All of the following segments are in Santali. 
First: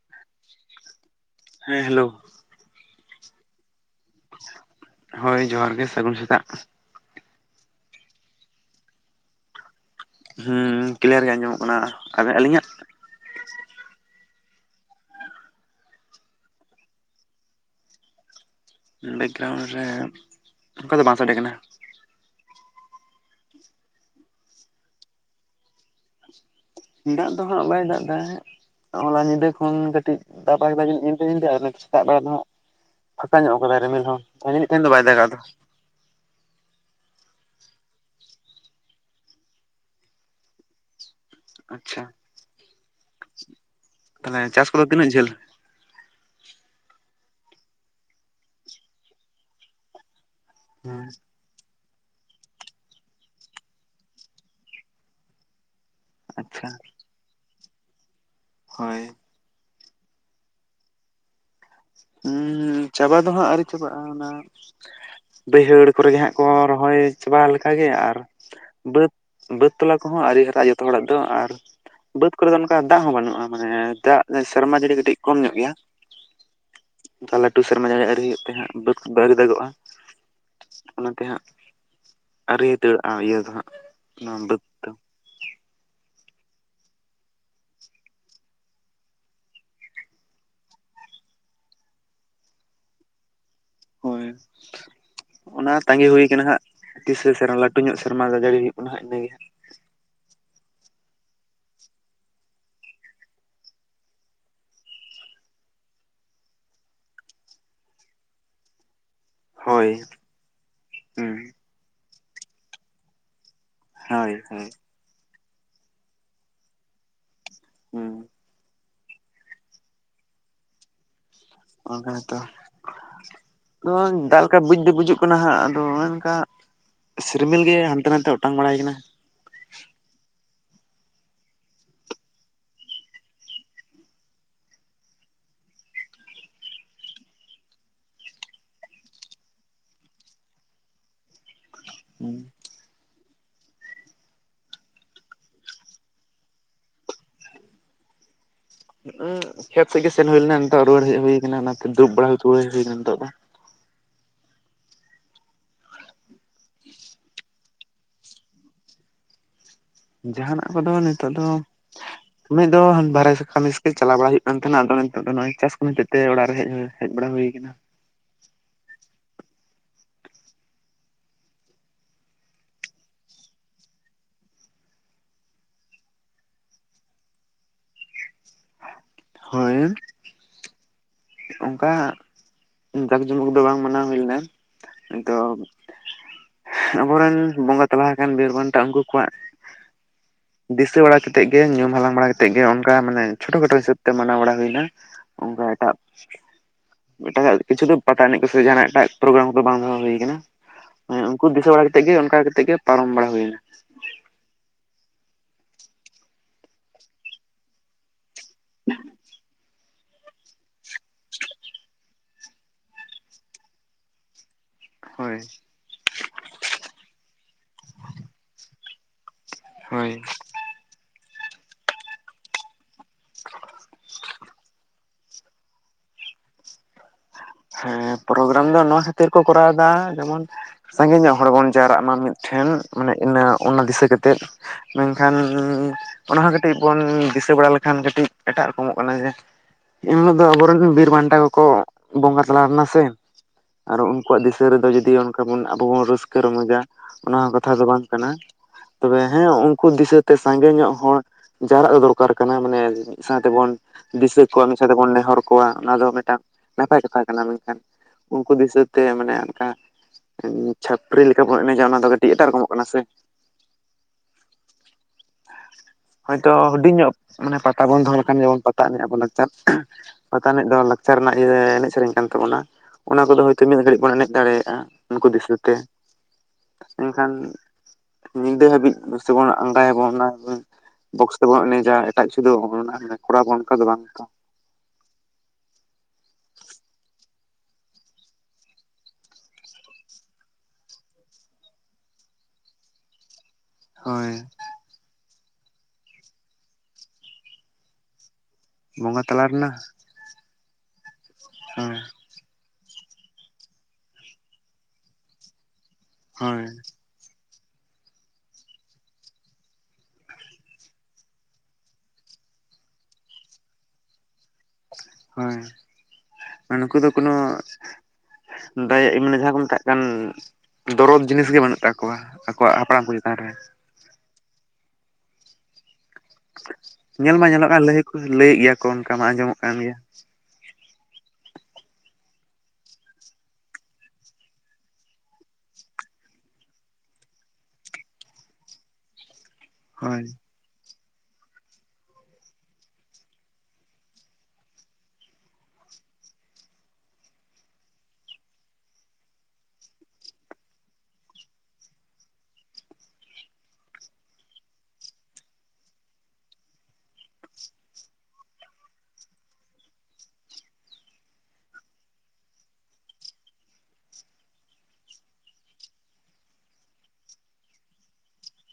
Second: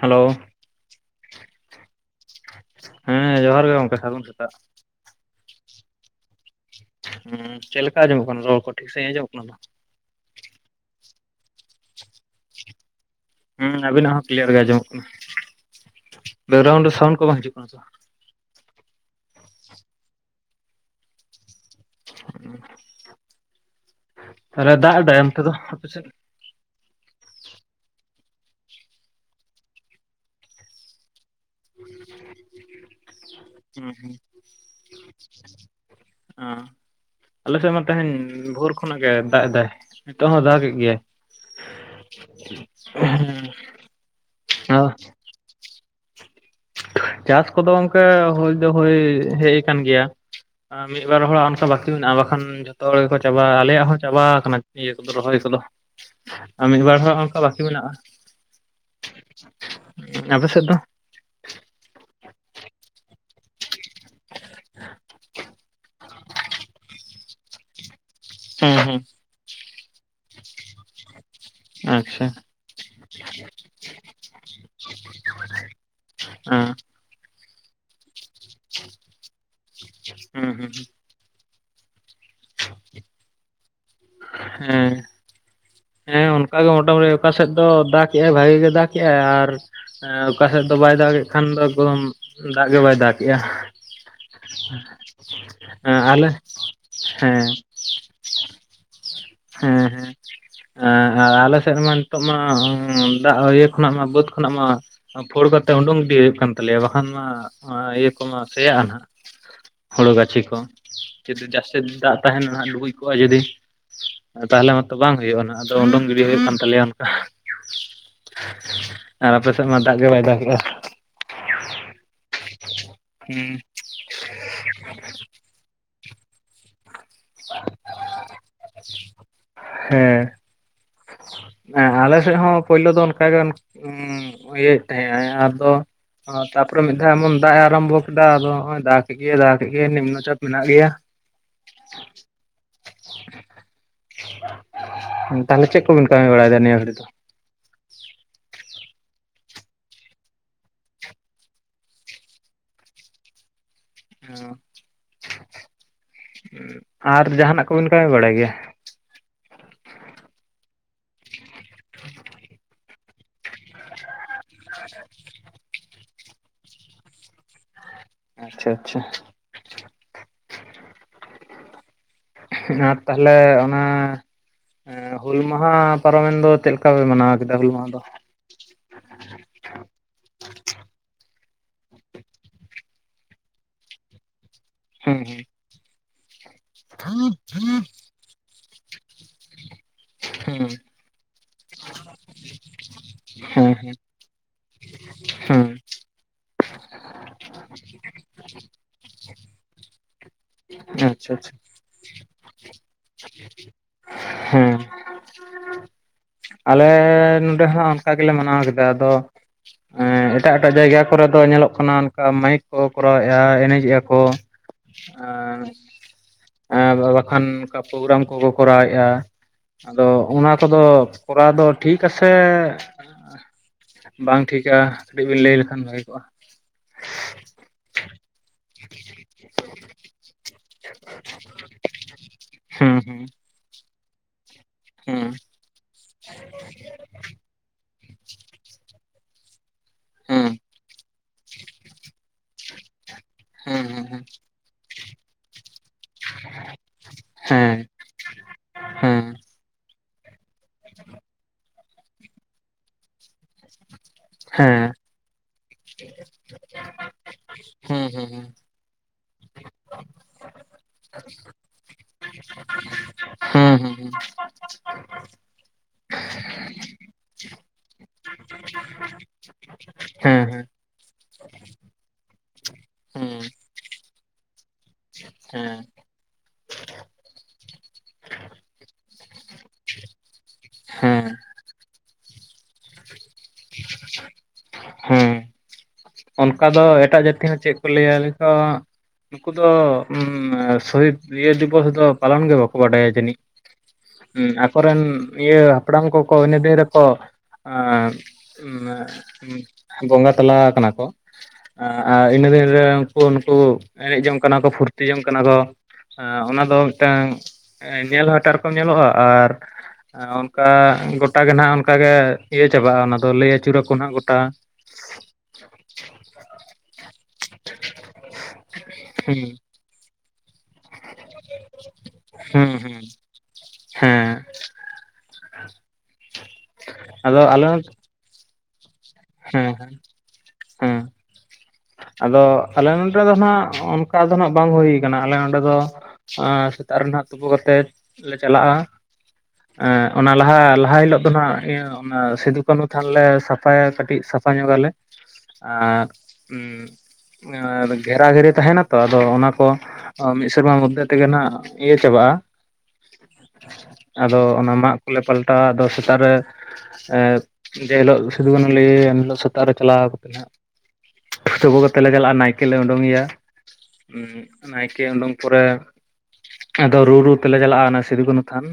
ᱦᱮᱞᱳᱣ᱾ ᱦᱮᱸ ᱦᱮᱞᱳᱣ᱾ ᱦᱮᱸ ᱡᱚᱦᱟᱨ ᱜᱮ ᱜᱚᱝᱠᱮ, ᱥᱟᱹᱜᱩᱱ ᱥᱮᱛᱟᱜ᱾ ᱦᱳᱭ ᱡᱚᱦᱟᱨ ᱜᱮ, ᱥᱟᱹᱜᱩᱱ ᱥᱮᱛᱟᱜ᱾ ᱦᱩᱸ, ᱪᱮᱫ ᱞᱮᱠᱟ ᱟᱸᱡᱚᱢᱚᱜ ᱠᱟᱱᱟ ᱨᱚᱲ ᱠᱚ, ᱴᱷᱤᱠ ᱥᱟᱺᱦᱤᱡ ᱟᱸᱡᱚᱢᱚᱜ ᱠᱟᱱᱟ ᱛᱚ? ᱦᱩᱸ ᱠᱞᱤᱭᱟᱨ ᱜᱮ ᱟᱸᱡᱚᱢᱚᱜ ᱠᱟᱱᱟ, ᱟᱵᱮ ᱟᱹᱞᱤᱧᱟᱜ? ᱦᱮᱸ ᱟᱵᱤᱱᱟᱜ ᱦᱚᱸ ᱠᱞᱤᱭᱟᱨ ᱜᱮ ᱟᱸᱡᱚᱢᱚᱜ ᱠᱟᱱᱟ᱾ ᱵᱮᱠᱜᱨᱟᱣᱩᱱᱰ ᱨᱮ ᱥᱟᱣᱩᱱᱰ ᱠᱚ ᱵᱟᱝ ᱦᱤᱡᱩᱜ ᱠᱟᱱᱟ ᱛᱚ? ᱩᱸ ᱵᱮᱠᱜᱨᱟᱣᱩᱱᱰ ᱨᱮ ᱚᱱᱠᱟ ᱫᱚ ᱵᱟᱝ ᱥᱟᱰᱮ ᱠᱟᱱᱟ᱾ ᱦᱩᱸ, ᱛᱟᱦᱞᱮ ᱫᱟᱜ ᱮᱫᱟᱭ ᱚᱱᱛᱮ ᱫᱚ ᱟᱯᱮ ᱥᱮᱫ? ᱫᱟᱜ ᱫᱚ ᱦᱟᱸᱜ ᱵᱟᱭ ᱫᱟᱜ ᱮᱫᱟ, ᱦᱚᱞᱟ ᱧᱤᱫᱟᱹ ᱠᱷᱚᱱ ᱠᱟᱹᱴᱤᱡ ᱫᱟᱜ [inaudible] ᱧᱤᱫᱟᱹ ᱧᱤᱫᱟ ᱚᱱᱮ ᱥᱮᱛᱟᱜ ᱵᱮᱲᱟ ᱫᱚ ᱦᱟᱸᱜ, ᱯᱷᱟᱸᱠᱟ ᱧᱚᱜ ᱟᱠᱟᱫᱟᱭ ᱨᱤᱢᱤᱞ ᱦᱚᱸ, ᱦᱚᱭ ᱡᱟᱱᱤᱡ ᱛᱮᱦᱮᱧ ᱫᱚ ᱵᱟᱭ ᱫᱟᱜᱟ ᱟᱫᱚ᱾ ᱚᱸᱻ ᱟᱞᱮ ᱥᱮᱫ ᱢᱟ ᱛᱮᱦᱮᱧ ᱵᱷᱳᱨ ᱠᱷᱚᱱᱟᱜ ᱜᱮ ᱫᱟᱜ ᱮᱫᱟᱭ ᱱᱤᱛᱚᱜ ᱦᱚᱸ ᱫᱟᱜᱮᱫ ᱜᱮᱭᱟᱭ᱾ ᱟᱪᱪᱷᱟ ᱦᱮᱸ, ᱛᱟᱦᱚᱞᱮ ᱪᱟᱥ ᱠᱚᱫᱚ ᱛᱤᱱᱟᱹᱜ ᱡᱷᱟᱹᱞ? ᱪᱟᱥ ᱠᱚᱫᱚ ᱚᱝᱠᱟ ᱦᱳᱭ ᱫᱚ ᱦᱳᱭ ᱦᱮᱡ ᱠᱟᱱ ᱜᱮᱭᱟ, ᱟᱸ ᱦᱮᱸ ᱢᱤᱫᱵᱟᱨ ᱦᱚᱲᱟᱜ ᱚᱱᱠᱟ ᱵᱟ ᱠᱤ ᱢᱮᱱᱟᱜᱼᱟ, ᱵᱟᱠᱷᱟᱱ ᱡᱷᱚᱛᱚ ᱦᱚᱲ ᱜᱮᱠᱚ ᱪᱟᱵᱟ ᱟᱞᱮᱭᱟᱜ ᱦᱚᱸ ᱪᱟᱵᱟ ᱟᱠᱟᱱᱟ ᱤᱭᱟᱹ ᱠᱚᱫᱚ ᱨᱚᱦᱚᱭ ᱠᱚᱫᱚ᱾ ᱟᱸ ᱟᱪᱪᱷᱟ ᱢᱤᱫ ᱵᱟᱨ ᱦᱚᱲᱟᱜ ᱚᱱᱠᱟ ᱵᱟᱹᱠᱤ ᱢᱮᱱᱟᱜᱼᱟ᱾ ᱦᱚᱭ᱾ ᱟᱯᱮ ᱥᱮᱫ ᱫᱚ? ᱦᱩᱸᱢ ᱪᱟᱵᱟ ᱫᱚ ᱦᱟᱸᱜ ᱟᱹᱣᱨᱤ ᱪᱟᱵᱟᱜᱼᱟ ᱚᱱᱟ, ᱵᱟᱹᱭᱦᱟᱹᱲ ᱠᱚᱨᱮᱜᱮ ᱦᱟᱸᱜ ᱠᱚ ᱨᱚᱦᱚᱭ ᱪᱟᱵᱟ ᱞᱮᱠᱟᱜᱮ ᱟᱨ ᱦᱩᱸ ᱵᱟᱹᱫᱽ ᱦᱩᱸ ᱵᱟᱹᱛ ᱛᱚᱞᱟ ᱠᱚᱦᱚᱸ ᱟᱹᱣᱨᱤ ᱦᱟᱨᱟᱜᱼᱟ ᱡᱚᱛᱚ ᱦᱚᱲᱟᱜ ᱫᱚ ᱟᱨ, ᱟᱪᱪᱷᱟ ᱵᱟᱹᱫᱽ ᱠᱚᱨᱮ ᱫᱚ ᱱᱚ ᱼᱼᱠᱟ ᱫᱟᱜ ᱦᱚᱸ ᱵᱟᱹᱱᱩᱜᱼᱟ, ᱢᱟᱱᱮ ᱫᱟᱜ ᱫᱟᱭ ᱥᱮᱨᱢᱟ ᱡᱟᱹᱲᱤ ᱠᱟᱹᱴᱤᱡ ᱠᱚᱢ ᱧᱚᱜ ᱜᱮᱭᱟ᱾ ᱚᱸ᱾ ᱚᱱᱠᱟ ᱞᱟᱹᱴᱩ ᱥᱮᱨᱢᱟ ᱡᱟᱹᱲᱤ ᱦᱟᱸᱜ ᱟᱹᱣᱨᱤ ᱦᱩᱭᱩᱜ ᱛᱮ ᱦᱟᱸᱜ ᱵᱟᱹᱛ ᱠᱚ ᱟᱹᱣᱨᱤ ᱫᱟᱜᱚᱜᱼᱟ᱾ ᱦᱩᱸ ᱦᱩᱸ ᱦᱩᱸ᱾ ᱚᱱᱟᱛᱮ ᱦᱟᱸᱜ ᱟᱣᱨᱤ [unintelligible] ᱤᱭᱟᱹ ᱫᱚ ᱦᱟᱸᱜ, ᱚᱱᱟ ᱵᱟᱹᱛ᱾ ᱦᱮᱸ᱾ ᱦᱮᱸ ᱚᱱᱠᱟ ᱜᱮ ᱢᱚᱴᱟᱢᱩᱴᱤ ᱚᱠᱟ ᱥᱮᱫ ᱫᱚ ᱫᱟᱜ ᱮᱭᱟᱭ ᱵᱷᱟᱜᱮ ᱜᱮ ᱫᱟᱜ ᱮᱭᱟᱭ, ᱟᱨ ᱮᱸ ᱚᱠᱟ ᱥᱮᱫ ᱫᱚ ᱵᱟᱭ ᱫᱟᱜᱮᱜ ᱠᱷᱟᱱ ᱫᱚ ᱮᱠᱫᱚᱢ, ᱫᱟᱜ ᱜᱮ ᱵᱟᱭ ᱫᱟᱜᱮᱜᱼᱟ᱾ ᱦᱳᱭ, ᱚᱱᱟ ᱛᱟᱸᱜᱤ ᱦᱩᱭ ᱟᱞᱮ ᱠᱟᱱᱟ ᱦᱟᱸᱜ, ᱛᱤᱥᱮ ᱦᱮᱸ ᱥᱮᱨᱢᱟ [inaudible] ᱴᱩᱧᱚᱜ ᱥᱮᱨᱢᱟ ᱫᱟᱜ ᱡᱟᱹᱲᱤ ᱦᱩᱭᱩᱜ ᱠᱟᱱᱟ ᱦᱟᱸᱜ ᱤᱱᱟᱹᱜᱮ ᱦᱮᱸ ᱦᱮᱸ ᱮᱸ ᱮᱸ ᱟᱞᱮ ᱥᱮᱫ ᱨᱮᱢᱟ ᱱᱤᱛᱚᱜ ᱢᱟ ᱫᱟᱜ ᱤᱭᱟᱹ ᱠᱷᱚᱱᱟᱜ ᱢᱟ ᱵᱟᱹᱛ ᱠᱷᱚᱱᱟᱜ ᱢᱟᱼᱼ ᱚᱱᱟ ᱯᱷᱳᱲ ᱠᱟᱛᱮᱜ ᱩᱰᱩᱝ ᱤᱫᱤ ᱦᱩᱭᱩᱜ ᱠᱟᱱ ᱛᱟᱞᱮᱭᱟ ᱵᱟᱠᱷᱟᱱ ᱢᱟ ᱤᱭᱟᱹ ᱠᱚᱢᱟ ᱥᱮᱭᱟᱜᱼᱟ ᱦᱟᱸᱜᱼᱼ ᱦᱳᱭ ᱦᱳᱲᱳ ᱜᱟᱹᱪᱷᱤ ᱠᱚ ᱦᱩᱸ ᱡᱩᱫᱤ ᱡᱟᱹᱥᱛᱤ ᱫᱟᱜ ᱛᱟᱦᱮᱱᱟ ᱦᱟᱸᱜ ᱰᱩᱵᱩᱡ ᱠᱚᱜᱼᱟ ᱡᱩᱫᱤᱼᱼ ᱦᱳᱭ ᱦᱳᱭ ᱛᱟᱦᱚᱞᱮ ᱢᱟᱛᱚ ᱵᱟᱝ ᱦᱩᱭᱩᱜᱼᱟ ᱱᱟᱦᱟᱜ ᱟᱫᱚ ᱩᱰᱩᱝ ᱜᱤᱰᱤ ᱦᱩᱭᱩᱜ ᱠᱟᱱ ᱛᱟᱞᱮᱭᱟ ᱚᱱᱠᱟ᱾ ᱦᱩᱸ ᱟᱨ ᱟᱯᱮ ᱥᱮᱫ ᱢᱟ ᱫᱟᱜ ᱜᱮ ᱵᱟᱭ ᱫᱟᱜ ᱮᱜᱼᱟ ᱚᱱᱮ ᱛᱚ ᱫᱚ ᱫᱟᱜ ᱞᱮᱠᱟ ᱵᱩᱡ ᱫᱚ ᱵᱩᱡᱚᱜ ᱠᱟᱱᱟ ᱦᱟᱸᱜ ᱟᱫᱚ ᱚᱱᱠᱟ, ᱥᱮ ᱤᱨᱢᱤᱞ ᱜᱮ ᱦᱟᱱᱛᱮ ᱱᱟᱛᱮ ᱚᱴᱟᱝ ᱵᱟᱲᱟᱭ ᱠᱟᱱᱟ᱾ ᱦᱮᱸ ᱦᱮᱸ ᱟᱞᱮ ᱥᱮᱫ ᱦᱚᱸ ᱯᱳᱭᱞᱳ ᱫᱚ ᱚᱱᱠᱟᱜᱮ ᱚᱱᱼᱼ ᱦᱩᱢ ᱤᱭᱟᱹᱭᱮᱫ ᱛᱟᱦᱮᱸ ᱟᱭ ᱟᱫᱚ ᱛᱟᱯᱚᱨᱮ ᱢᱤᱫ ᱫᱷᱟᱣ ᱮᱢᱚᱱ ᱫᱟᱜ ᱮ ᱟᱨᱟᱢᱵᱷᱚ ᱠᱮᱫᱟ ᱟᱫᱚ ᱱᱚᱜᱚᱭ ᱫᱟᱜ ᱮᱫ ᱜᱮᱭᱟ ᱫᱟ ᱮᱫ ᱜᱮᱭᱟ ᱱᱤᱢᱱᱚ ᱪᱟᱯ ᱢᱮᱱᱟᱜ ᱜᱮᱭᱟ᱾ [unintelligible] ᱛᱟᱦᱞᱮ ᱪᱮᱫ ᱠᱚᱵᱤᱱ ᱠᱟᱹᱢᱤ ᱵᱟᱲᱟᱭᱮᱫᱟ ᱱᱤᱭᱟᱹ ᱜᱷᱟᱹᱲᱤᱡ ᱫᱚ? ᱠᱷᱮᱛ ᱥᱜ ᱜᱮ ᱥᱮᱱ ᱦᱩᱭ ᱞᱮᱱᱟ ᱱᱤᱛᱚᱜ ᱨᱩᱣᱟᱹᱲ ᱦᱮᱡ ᱦᱩᱭ ᱠᱟᱱᱟ ᱚᱱᱟᱛᱮ ᱫᱩᱵ ᱵᱟᱲᱟ [unintelligible] ᱦᱩᱭ ᱠᱟᱱᱟ ᱱᱤᱛᱚᱜ ᱫᱚ᱾ ᱟᱨ ᱡᱟᱦᱟᱱᱟᱜ ᱠᱚᱵᱤᱱ ᱠᱟᱢᱤ ᱵᱟᱲᱟᱭ ᱜᱮᱭᱟ? ᱡᱟᱦᱟᱱᱟᱜ ᱠᱚᱫᱚ ᱱᱤᱛᱚᱜ ᱫᱚ ᱢᱤᱫ ᱫᱚ ᱵᱟᱦᱨᱮ ᱥᱮᱫ ᱠᱟᱢᱤᱥ ᱜᱮ ᱪᱟᱞᱟᱣ ᱵᱟᱲᱟ ᱦᱩᱭᱩᱜᱼᱼ ᱮᱚᱱᱛᱮᱱᱟᱜ ᱟᱫᱚ ᱱᱤᱛᱚᱜ ᱫᱚ ᱱᱚᱜᱚᱭ ᱪᱟᱥ ᱠᱚ ᱦᱚᱛᱮᱡ ᱛᱮ ᱚᱲᱟᱜ ᱨᱮ ᱦᱮᱡ ᱦᱮᱡ ᱵᱟᱲᱟ ᱦᱩᱭ ᱠᱟᱱᱟᱼᱼ ᱟᱪᱪᱷᱟ ᱟᱪᱪᱷᱟ ᱟᱨ ᱛᱟᱦᱚᱞᱮ ᱚᱱᱟᱼᱼ ᱦᱮᱸ ᱦᱩᱞ ᱢᱟᱦᱟ ᱯᱟᱨᱚᱢᱮᱱ ᱫᱚ ᱪᱮᱫ ᱞᱮᱠᱟ ᱯᱮ ᱢᱟᱱᱟᱣ ᱠᱮᱫᱟ ᱦᱩᱞ ᱢᱟᱦᱟ ᱫᱚ? ᱦᱳᱭ ᱚᱱᱠᱟ ᱡᱟᱠ ᱡᱚᱢᱚᱠ ᱫᱚ ᱵᱟᱝ ᱢᱟᱱᱟᱣ ᱦᱩᱭ ᱞᱮᱱᱟ ᱦᱮᱸ ᱟᱫᱚᱼᱼ ᱟᱵᱚᱨᱮᱱ ᱵᱚᱸᱜᱟ ᱛᱟᱞᱟᱼᱼ ᱮᱱ ᱵᱤᱨ ᱵᱟᱱᱴᱟ ᱩᱱᱠᱩ ᱠᱚᱣᱟᱜ ᱦᱮᱸ ᱫᱤᱥᱟᱹ ᱵᱟᱲᱟ ᱠᱟᱛᱮᱫ ᱜᱮ ᱧᱩᱢ ᱦᱟᱞᱟᱝᱼᱼ ᱵᱟᱲᱟ ᱠᱟᱛᱮ ᱜᱮ ᱚᱱᱠᱟ ᱢᱟᱱᱮ ᱪᱷᱳᱴᱳ ᱦᱮᱸ ᱠᱷᱟᱴᱳ ᱦᱮᱸ ᱦᱤᱥᱟᱹᱵ ᱛᱮ ᱢᱟᱱᱟᱣ ᱵᱟᱲᱟ ᱦᱩᱭᱱᱟ ᱚᱱᱠᱟ ᱦᱮᱸ ᱮᱴᱟᱜᱼᱼ ᱮᱴᱟᱜᱟᱜ ᱠᱤᱪᱷᱩ ᱫᱚ ᱯᱟᱛᱟ ᱮᱱᱮᱡ ᱠᱚ ᱥᱮ ᱡᱟᱦᱱᱟᱜ ᱮᱴᱟᱜ ᱯᱨᱳᱜᱨᱟᱢ ᱠᱚᱫᱚ ᱵᱟᱝ ᱫᱚᱦᱚ ᱦᱩᱭᱩ ᱠᱟᱱᱟ᱾ ᱦᱮᱸ ᱟᱪᱪᱷᱟ ᱩᱱᱠᱩ ᱟᱪᱪᱷᱟ ᱫᱤᱥᱟᱹ ᱵᱟᱲᱟ ᱠᱟᱛᱮᱫ ᱜᱮ ᱚᱱᱠᱟ ᱠᱟᱛᱮ ᱜᱮ ᱯᱟᱨᱚᱢ ᱵᱟᱲᱟ ᱦᱩᱭᱱᱟ᱾ ᱦᱮᱸ [inaudible] ᱟᱞᱮ ᱱᱚᱰᱮ ᱦᱜ ᱚᱱᱠᱟ ᱜᱮᱞᱮ ᱢᱟᱱᱟᱣ ᱠᱮᱫᱟ ᱟᱫᱚ ᱮᱸᱜᱼᱼ ᱮᱴᱟᱜ ᱮᱴᱟᱜ ᱡᱟᱭᱜᱟ ᱠᱚᱨᱮ ᱫᱚ ᱧᱮᱞᱚᱜ ᱠᱟᱱᱟ ᱚᱱᱠᱟ ᱢᱟᱭᱤᱠ ᱠᱚ ᱠᱚᱨᱟᱣᱮᱜᱼᱟ ᱮᱱᱮᱡᱮᱜᱼᱟ ᱠᱚ, ᱦᱳᱭ ᱟᱨ ᱵᱟᱠᱷᱟᱱ ᱚᱱᱠᱟ ᱯᱨᱳᱜᱨᱟᱢ ᱠᱚᱠᱚ ᱠᱚᱨᱟᱣᱮᱜᱼᱟ ᱟᱫᱚ ᱦᱳᱭ ᱚᱱᱟ ᱠᱚᱫᱚ ᱠᱚᱨᱟᱣ ᱫᱚ ᱴᱷᱤᱠ ᱟᱥᱮ ᱵᱟᱝ? ᱴᱷᱤᱠᱟ ᱠᱟᱹᱴᱤᱡ ᱵᱤᱱ ᱞᱟᱹᱭ ᱞᱮᱠᱷᱟᱱ ᱵᱷᱟᱜᱮ ᱠᱚᱜᱼᱟ? ᱦᱮᱸ ᱯᱨᱳᱜᱨᱟᱢ ᱫᱚ ᱱᱚᱣᱟ ᱠᱷᱟᱹᱛᱤᱨ ᱠᱚ ᱠᱚᱨᱟᱣ ᱫᱟ ᱡᱮᱢᱚᱱᱼᱼ ᱥᱟᱸᱜᱮ ᱧᱚᱜ ᱦᱚᱲ ᱵᱚᱱ ᱡᱟᱣᱨᱟᱜ ᱢᱟ ᱢᱤᱫᱴᱷᱮᱱ ᱦᱩᱸ ᱢᱟᱱᱮ ᱦᱩᱸ ᱤᱱᱟᱹ ᱚᱱᱟ ᱫᱤᱥᱟᱹ ᱠᱟᱛᱮᱜᱼᱼ ᱢᱮᱱ ᱠᱷᱟᱱᱻ ᱦᱩᱸ ᱚᱱᱟ ᱦᱚᱸ ᱠᱟᱹᱴᱤᱡ ᱵᱚᱱ ᱫᱤᱥᱟᱹ ᱵᱟᱲᱟ ᱞᱮᱠᱷᱟᱱ ᱠᱟᱹᱴᱤᱡ ᱮᱴᱟᱜ ᱨᱚᱠᱚᱢᱚᱜ ᱠᱟᱱᱟ ᱡᱮᱼᱼ ᱮᱱ ᱦᱤᱞᱳᱜ ᱫᱚ ᱟᱵᱚᱨᱮᱱ ᱵᱤᱨ ᱵᱟᱱᱴᱟ ᱠᱚᱠᱚ ᱵᱚᱸᱜᱟ ᱛᱟᱞᱟ ᱞᱮᱱᱟ ᱥᱮ ᱦᱩᱸ ᱟᱨ ᱦᱩᱸ ᱦᱩᱸ ᱩᱱᱠᱩᱣᱟᱜ ᱫᱤᱼᱼ [unintelligible] ᱨᱮᱫᱚ ᱡᱩᱫᱤ ᱚᱱ ᱠᱟᱵᱚᱱ ᱟᱵᱚ ᱵᱚᱱ ᱨᱟᱹᱥᱠᱟᱹ ᱨᱚᱢᱚᱡᱟ ᱚᱱᱟ ᱦᱚᱸ ᱠᱟᱛᱷᱟ ᱦᱮᱸ ᱫᱚ ᱵᱟᱝ ᱠᱟᱱᱟ ᱛᱚᱵᱮ ᱦᱮᱸ ᱩᱱᱠᱩ ᱫᱤᱥᱟᱹᱼᱼ ᱛᱮ ᱥᱟᱸᱜᱮ ᱧᱚᱜ ᱦᱚᱲ ᱡᱟᱣᱨᱟᱜ ᱫᱚᱨᱠᱟᱨ ᱠᱟᱱᱟ ᱢᱟᱱᱮ ᱢᱤᱫ ᱥᱟᱶ ᱛᱮᱵᱚᱱ ᱫᱤᱥᱟᱹ ᱠᱚᱣᱟ ᱢᱮᱥᱟ ᱦᱮᱸ ᱛᱮᱵᱚᱱ ᱱᱮᱦᱚᱨ ᱠᱚᱣᱟ ᱚᱱᱟ ᱫᱚ ᱢᱤᱜᱴᱟᱝᱼᱼ ᱱᱟᱯᱟᱭ ᱠᱟᱛᱷᱟ ᱠᱟᱱᱟ ᱢᱮᱱᱠᱷᱟᱱ ᱦᱩᱸ ᱦᱩᱸ ᱦᱩᱸ ᱩᱱᱠᱩ ᱫᱤᱥᱟᱹ ᱛᱮ ᱢᱟᱱᱮ ᱚᱱᱠᱟ ᱪᱷᱟᱹᱯᱨᱤ ᱞᱮᱠᱟ ᱵᱚᱱ ᱮᱱᱮᱡᱟ ᱚᱱᱟ ᱫᱚ ᱠᱟᱹᱴᱤᱡ ᱮᱴᱟᱜ ᱨᱚᱠᱚᱢᱚᱜ ᱠᱟᱱᱟ ᱥᱮ᱾ ᱦᱩᱸ ᱦᱩᱸ ᱦᱩᱸ᱾ ᱦᱳᱭᱛᱚ ᱦᱩᱰᱤᱧ ᱧᱚᱜ ᱢᱟᱱᱮ ᱯᱟᱛᱟ ᱵᱚᱱ ᱫᱚᱦᱚ ᱞᱮᱠᱷᱟᱱ ᱡᱮᱢᱚᱱ ᱯᱟᱛᱟ ᱮᱱᱮᱡ ᱟᱵᱚᱱᱼᱼ [unintelligible] ᱦᱮᱸ ᱯᱟᱛᱟ ᱮᱱᱮᱡ ᱦᱮᱸ ᱫᱚ ᱞᱟᱠᱪᱟᱨ ᱨᱮᱱᱟᱜ ᱤᱭᱟᱹ ᱮᱱᱮᱡ ᱥᱮᱨᱮᱧ ᱠᱟᱱ ᱛᱟᱵᱚᱱᱟ ᱚᱱᱟ ᱦᱩᱸ ᱠᱚᱫᱚ ᱦᱳᱭᱛᱳ ᱢᱤᱫ ᱜᱷᱟᱹᱲᱤᱡ ᱵᱚᱱ ᱮᱱᱮᱡ ᱫᱟᱲᱮᱭᱟᱜ-ᱟ᱾ ᱦᱮᱸ, ᱮᱱᱠᱷᱟᱱ ᱧᱤᱫᱟᱹ ᱦᱟᱹᱵᱤᱡ ᱥᱮᱵᱚᱱ ᱟᱸᱜᱟᱭᱟᱵᱚᱱ ᱚᱱᱟ ᱵᱚᱠᱥ ᱦᱮᱸ ᱥᱮᱵᱚᱱ ᱮᱱᱮᱡᱟ ᱮᱴᱟᱜ ᱠᱤᱪᱷᱩ ᱫᱚ [unintelligible] ᱠᱚᱨᱟᱣᱟ ᱵᱚᱱ ᱚᱱᱠᱟ ᱫᱚ ᱵᱟᱝ᱾ ᱦᱩᱸ, ᱚᱱᱠᱟ ᱫᱚ ᱮᱴᱟᱜ ᱡᱟᱹᱛᱤ ᱦᱚ ᱪᱮᱫ ᱠᱚ ᱞᱟᱹᱭᱟ ᱞᱟᱹᱭ ᱟᱠᱚ ᱱᱩᱠᱩ ᱫᱚ ᱥᱚᱦᱤᱫ ᱤᱭᱟᱹ ᱫᱤᱵᱚᱥ ᱫᱚ ᱯᱟᱞᱚᱱ ᱜᱮ ᱵᱟᱠᱚ ᱵᱟᱰᱟᱭᱟ ᱡᱟᱹᱱᱤᱡ᱾ ᱦᱳᱭ ᱦᱩ ᱟᱠᱚᱨᱮᱱ ᱤᱭᱟᱹ ᱦᱟᱯᱲᱟᱢ ᱠᱚᱠᱚ ᱤᱱᱟᱹ ᱫᱤᱱ ᱨᱮᱠᱚ ᱵᱚᱸᱜᱟ ᱛᱟᱞᱟ ᱨᱮᱱᱟᱜ ᱟᱸ ᱵᱚᱸᱜᱟ ᱛᱟᱞᱟ ᱠᱟᱱᱟ ᱠᱚ ᱦᱳᱭ ᱤᱱᱟᱹ ᱫᱤᱱ ᱨᱮ ᱩᱝᱠᱩ ᱩᱱᱠᱩ ᱮᱱᱮᱡ ᱡᱚᱝ ᱠᱟᱱᱟ ᱠᱚ ᱯᱷᱩᱨᱛᱤ ᱡᱚᱝ ᱠᱟᱱᱟ ᱠᱚ᱾ ᱚᱱᱟ ᱦᱳᱭ ᱫᱚ ᱢᱤᱫᱴᱟᱝ ᱧᱮᱞ ᱦᱚ ᱮᱴᱟᱜ ᱨᱚᱠᱚᱢ ᱧᱮᱞᱚᱜ-ᱟ᱾ ᱟᱨ ᱚᱱᱠᱟ ᱜᱚᱴᱟ ᱜᱮ ᱱᱟᱜ-ᱟ ᱚᱱᱠᱟ ᱜᱮ ᱤᱭᱟᱹ ᱪᱟᱵᱟᱜ-ᱟ ᱚᱱᱟ ᱫᱚ ᱞᱟᱹᱭ ᱟᱹᱪᱩᱨᱟᱠᱚ ᱱᱟᱜ ᱜᱚᱴᱟ᱾ ᱦᱳᱭ ᱱᱩᱠᱩ ᱫᱚ ᱠᱳᱱᱳ ᱫᱟᱭ ᱢᱟᱱᱮ ᱦᱩᱸ ᱡᱟᱦᱟᱸ ᱠᱚ ᱢᱮᱛᱟᱜ ᱜᱟᱱ ᱫᱚᱨᱚᱫ ᱡᱤᱱᱤᱥ ᱜᱮ ᱵᱟᱹᱱᱩᱜ ᱛᱟᱠᱚᱣᱟ ᱦᱩᱸ ᱟᱠᱚᱣᱟᱜ ᱦᱩᱸ ᱦᱟᱯᱲᱟᱢ ᱠᱚ ᱪᱮᱛᱟᱱ ᱨᱮ᱾ ᱦᱮᱸ, ᱧᱮᱞ ᱟᱫᱚ ᱢᱟ ᱧᱮᱞᱚᱜ ᱠᱟᱱᱟ ᱞᱟᱹᱭ ᱞᱟᱹᱭᱮᱜ ᱜᱮᱭᱟ ᱠᱚ ᱚᱱᱠᱟ ᱢᱟ᱾ ᱟᱸᱡᱚᱢᱚᱜ ᱦᱩᱸ ᱠᱟᱱ ᱦᱩᱸ ᱜᱮᱭᱟ ᱦᱩᱸ᱾ ᱟᱫᱚ ᱟᱞᱮ ᱱᱚᱸᱰᱮ ᱫᱚ ᱱᱟᱜ ᱚᱱᱠᱟ ᱫᱚ ᱱᱟᱜ ᱵᱟᱝ ᱦᱳᱭ ᱠᱟᱱᱟ ᱟᱞᱮ ᱱᱚᱸᱰᱮ ᱫᱚ ᱟᱸᱻ ᱥᱮᱛᱟᱜ ᱨᱮ ᱱᱟᱜ ᱛᱩᱯᱩ ᱠᱟᱛᱮᱫ ᱞᱮ ᱪᱟᱞᱟᱜ-ᱟ᱾ ᱮᱜ ᱦᱳᱭ ᱚᱱᱟ ᱞᱟᱦᱟ ᱞᱟᱦᱟ ᱦᱤᱞᱳᱜ ᱫᱚ ᱱᱟᱜ ᱤᱭᱟᱹ ᱚᱱᱟ ᱥᱤᱫᱩ ᱠᱟᱹᱱᱩ ᱛᱷᱟᱱ ᱞᱮ ᱥᱟᱯᱷᱟᱭᱟ ᱠᱟᱹ ᱠᱟᱹᱴᱤᱡ ᱥᱟᱯᱷᱟ ᱧᱚᱜ ᱟᱞᱮ᱾ ᱟᱨ ᱜᱷᱮᱨᱟ ᱜᱷᱮᱨᱤ ᱛᱟᱦᱮᱸ ᱱᱟᱛᱚ ᱟᱫᱚ ᱚᱱᱟ ᱠᱚ ᱢᱤᱜ ᱥᱮᱨᱢᱟ ᱢᱚᱫᱽᱫᱷᱮ ᱛᱮᱜᱮ ᱱᱟᱜ ᱤᱭᱟᱹ ᱪᱟᱵᱟᱜ-ᱟ᱾ ᱟᱫᱚ ᱚᱱᱟ ᱢᱟᱜ ᱠᱚᱞᱮ ᱯᱟᱞᱴᱟᱣᱟ ᱟᱫᱚ ᱥᱮᱛᱟᱜ ᱨᱮ ᱮᱜ ᱡᱮ ᱦᱤᱞᱳᱜ ᱥᱤᱫᱩ ᱠᱟᱹᱱᱩ ᱞᱮ ᱤᱭᱟᱹᱭᱟ ᱮᱱ ᱦᱤᱞᱳᱜ ᱥᱮᱛᱟᱜ ᱨᱮ ᱪᱟᱞᱟᱣ ᱠᱟᱛᱮ ᱦᱟᱜ ᱛᱳᱯᱳ ᱠᱟᱛᱮ ᱞᱮ ᱪᱟᱞᱟᱜ-ᱟ ᱱᱟᱭᱠᱮ ᱞᱮ ᱳᱰᱚᱝ ᱮᱭᱟ᱾ ᱩᱜ ᱱᱟᱭᱠᱮ ᱩᱰᱩᱝ ᱯᱚᱨᱮ ᱟᱫᱚ ᱨᱩ ᱨᱩ ᱛᱮᱞᱮ ᱪᱟᱞᱟᱜ-ᱟ ᱚᱱᱟ ᱥᱤᱫᱩ ᱠᱟᱹᱱᱩ ᱛᱷᱟᱱ᱾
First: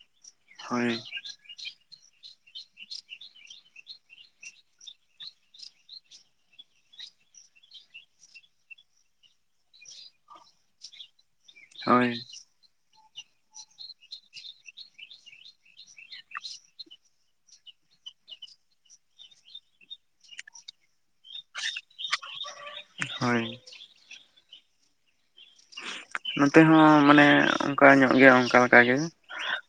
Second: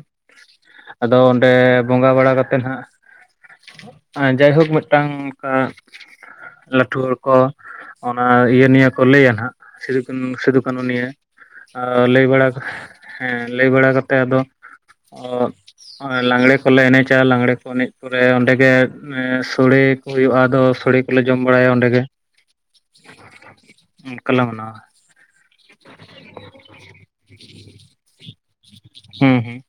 ᱦᱳᱭ ᱟᱫᱚ ᱚᱸᱰᱮ ᱵᱚᱸᱜᱟ ᱵᱟᱲᱟ ᱠᱟᱛᱮ ᱱᱟᱜ ᱡᱟᱭ ᱦᱳᱠ ᱢᱤᱫᱴᱟᱝ ᱚᱱᱠᱟ ᱞᱟᱹᱴᱷᱩ ᱦᱟᱲ ᱠᱚ, ᱚᱱᱟ ᱤᱭᱟᱹ ᱱᱤᱭᱟᱹ ᱠᱚ ᱞᱟᱹᱭᱟ ᱱᱟᱦᱟᱜ ᱥᱤᱫᱩ ᱠᱟᱹᱱᱩ ᱥᱤᱫᱩ ᱠᱟᱹᱱᱩ ᱱᱤᱭᱟᱹ᱾ ᱟᱻ ᱦᱳᱭ ᱞᱟᱹᱭ ᱵᱟᱲᱟ ᱦᱮᱸ ᱞᱟᱹᱭ ᱵᱟᱲᱟ ᱠᱟᱛᱮᱜ ᱟᱫᱚ ᱚ ᱞᱟᱜᱽᱬᱮ ᱠᱚᱞᱮ ᱮᱱᱮᱡᱟ ᱞᱟᱜᱽᱬᱮ ᱠᱚ ᱮᱱᱮᱡ ᱯᱚᱨᱮ ᱚᱸᱰᱮ ᱜᱮ ᱥᱚᱲᱮ ᱠᱚ ᱦᱩᱭᱩᱜ-ᱟ ᱟᱫᱚ ᱥᱚᱲᱮ ᱠᱚᱞᱮ ᱡᱚᱢ ᱵᱟᱲᱟᱭᱟ ᱚᱸᱰᱮ ᱜᱮ᱾ ᱦᱳᱭ ᱚᱱᱠᱟ ᱞᱮ ᱢᱟᱱᱟᱣᱟ᱾ ᱱᱚᱛᱮ ᱦᱚᱸ ᱢᱟᱱᱮ ᱚᱱᱠᱟ ᱧᱚᱜ ᱜᱮ ᱚᱱᱠᱟ ᱚᱱᱠᱟ ᱞᱮᱠᱟ᱾ ᱜᱮ ᱦᱩᱸ ᱦᱩᱸ᱾